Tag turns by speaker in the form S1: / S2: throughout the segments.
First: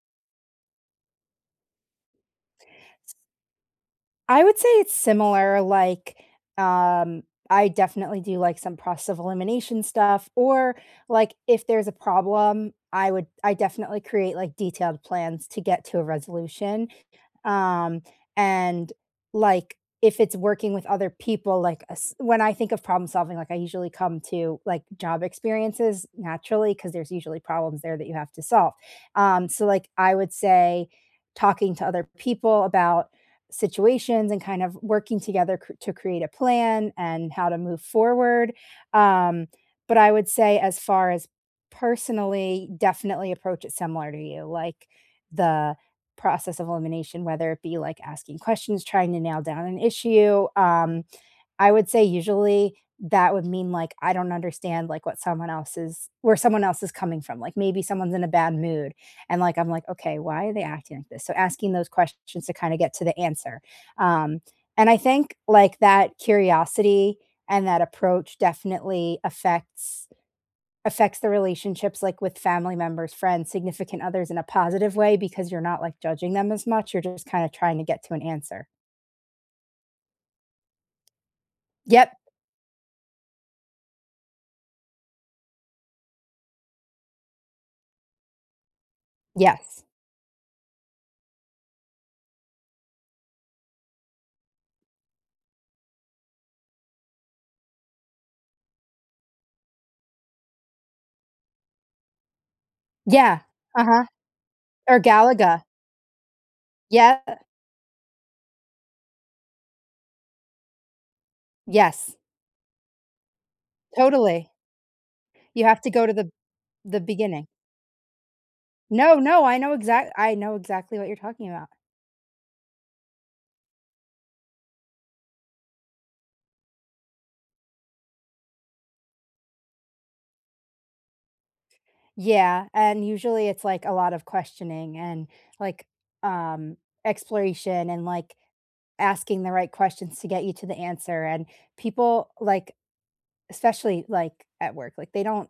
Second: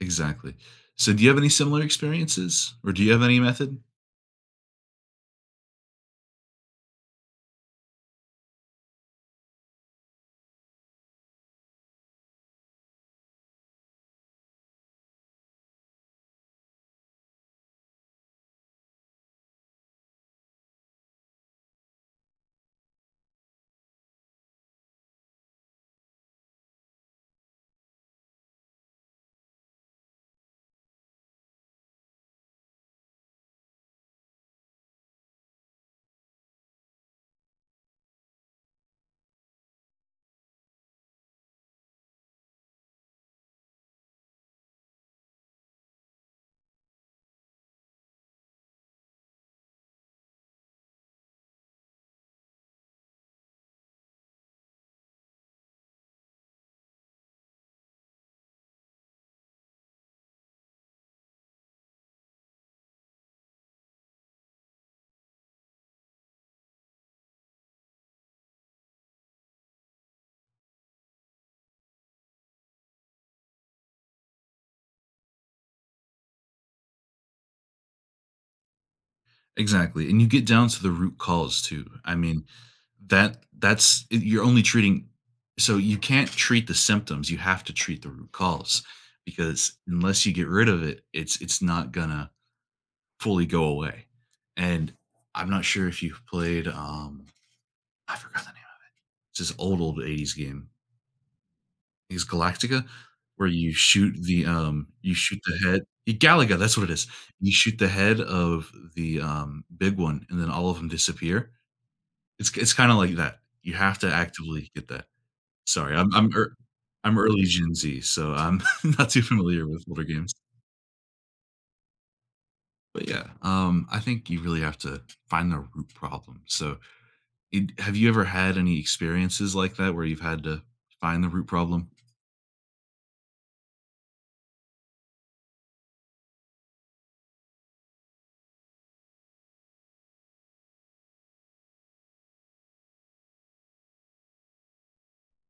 S1: Exactly. So, do you have any similar experiences? Or do you
S2: S
S1: have any method?
S2: I would say it's similar, like, um, I definitely do like some process of elimination stuff or, like, if there's a problem, I would I definitely create, like, detailed plans to get to a resolution. Um, and, like, if it's working with other people, like a s when I think of problem solving, like, I usually come to, like, job experiences, naturally, 'cause there's usually problems there that you have to solve. Um, so like, I would say talking to other people about situations and kind of working together cr to create a plan and how to move forward. Um, but I would say as far as personally, definitely approach it similar to you, like, the process of elimination, whether it be, like, asking questions, trying to nail down an issue. Um, I would say usually that would mean like, I don't understand like what someone else is where someone else is coming from, like maybe someone's in a bad mood, and, like, I'm like, "Okay, why are they acting like this?" So, asking those questions to kind of get to the answer. Um, and I think, like, that curiosity and that approach definitely affects affects the relationships, like, with family members, friends, significant others in a positive way because you're not, like, judging them as much, you're just kinda trying to get to an answer.
S1: Exactly, and you get down to the root cause too. I
S2: Yep.
S1: mean, that that's y you're only treating So you can't treat the symptoms, you have to treat the root cause because
S2: Yes.
S1: unless you get rid of it, it's it's not gonna fully go away. And I'm not sure if you've played, um, I forgot the name of it. It's this old, old 80s game. Is Galactica,
S2: Yeah.
S1: where you
S2: Uh-huh.
S1: shoot the um,
S2: Er,
S1: you shoot the
S2: Galaga
S1: head y Galaga, that's what it is.
S2: Yeah, uh
S1: You shoot the head of the, um, big one, and then all of ‘em disappear.
S2: Yes.
S1: It's it's kinda like that; you have to
S2: Totally.
S1: actively get that.
S2: You have to
S1: Sorry,
S2: go to
S1: I'm
S2: the
S1: I'm ear
S2: the
S1: I'm early
S2: beginning.
S1: Gen Z, so I'm not
S2: No,
S1: too
S2: no, I
S1: familiar
S2: know
S1: with older
S2: exac
S1: games.
S2: I know exactly what you're talking about.
S1: But, yeah, um, I think you really have to find the root problem, so in have you ever had any experiences like that where you've had to find the root problem?
S2: Yeah, and usually, it's, like, a lot of questioning and, like, um, exploration and, like, asking the right questions to get you to the answer, and people, like especially, like, at work, like, they don't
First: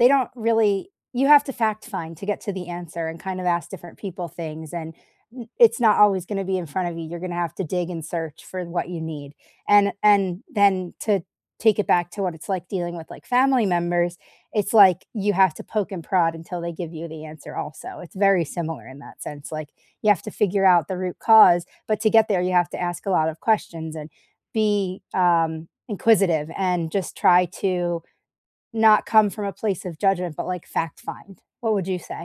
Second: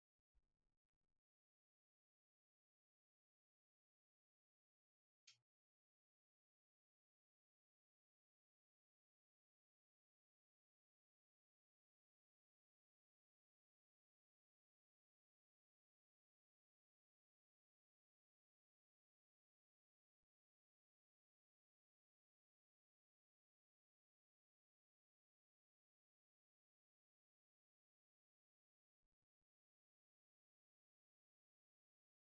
S2: they don't really you have to fact find to get to the answer and kind of ask different people things, and i it's not always gonna be in front of you, you're gonna have to dig and search for what you need. And and then to take it back to what it's like dealing with, like, family members, it's like you have to poke and prod until they give you the answer also, it's very similar in that sense, like, you have to figure out the root cause. But to get there, you have to ask a lot of questions and be, um, inquisitive and just try to not come from a place of judgment, but, like, fact find. What would you say?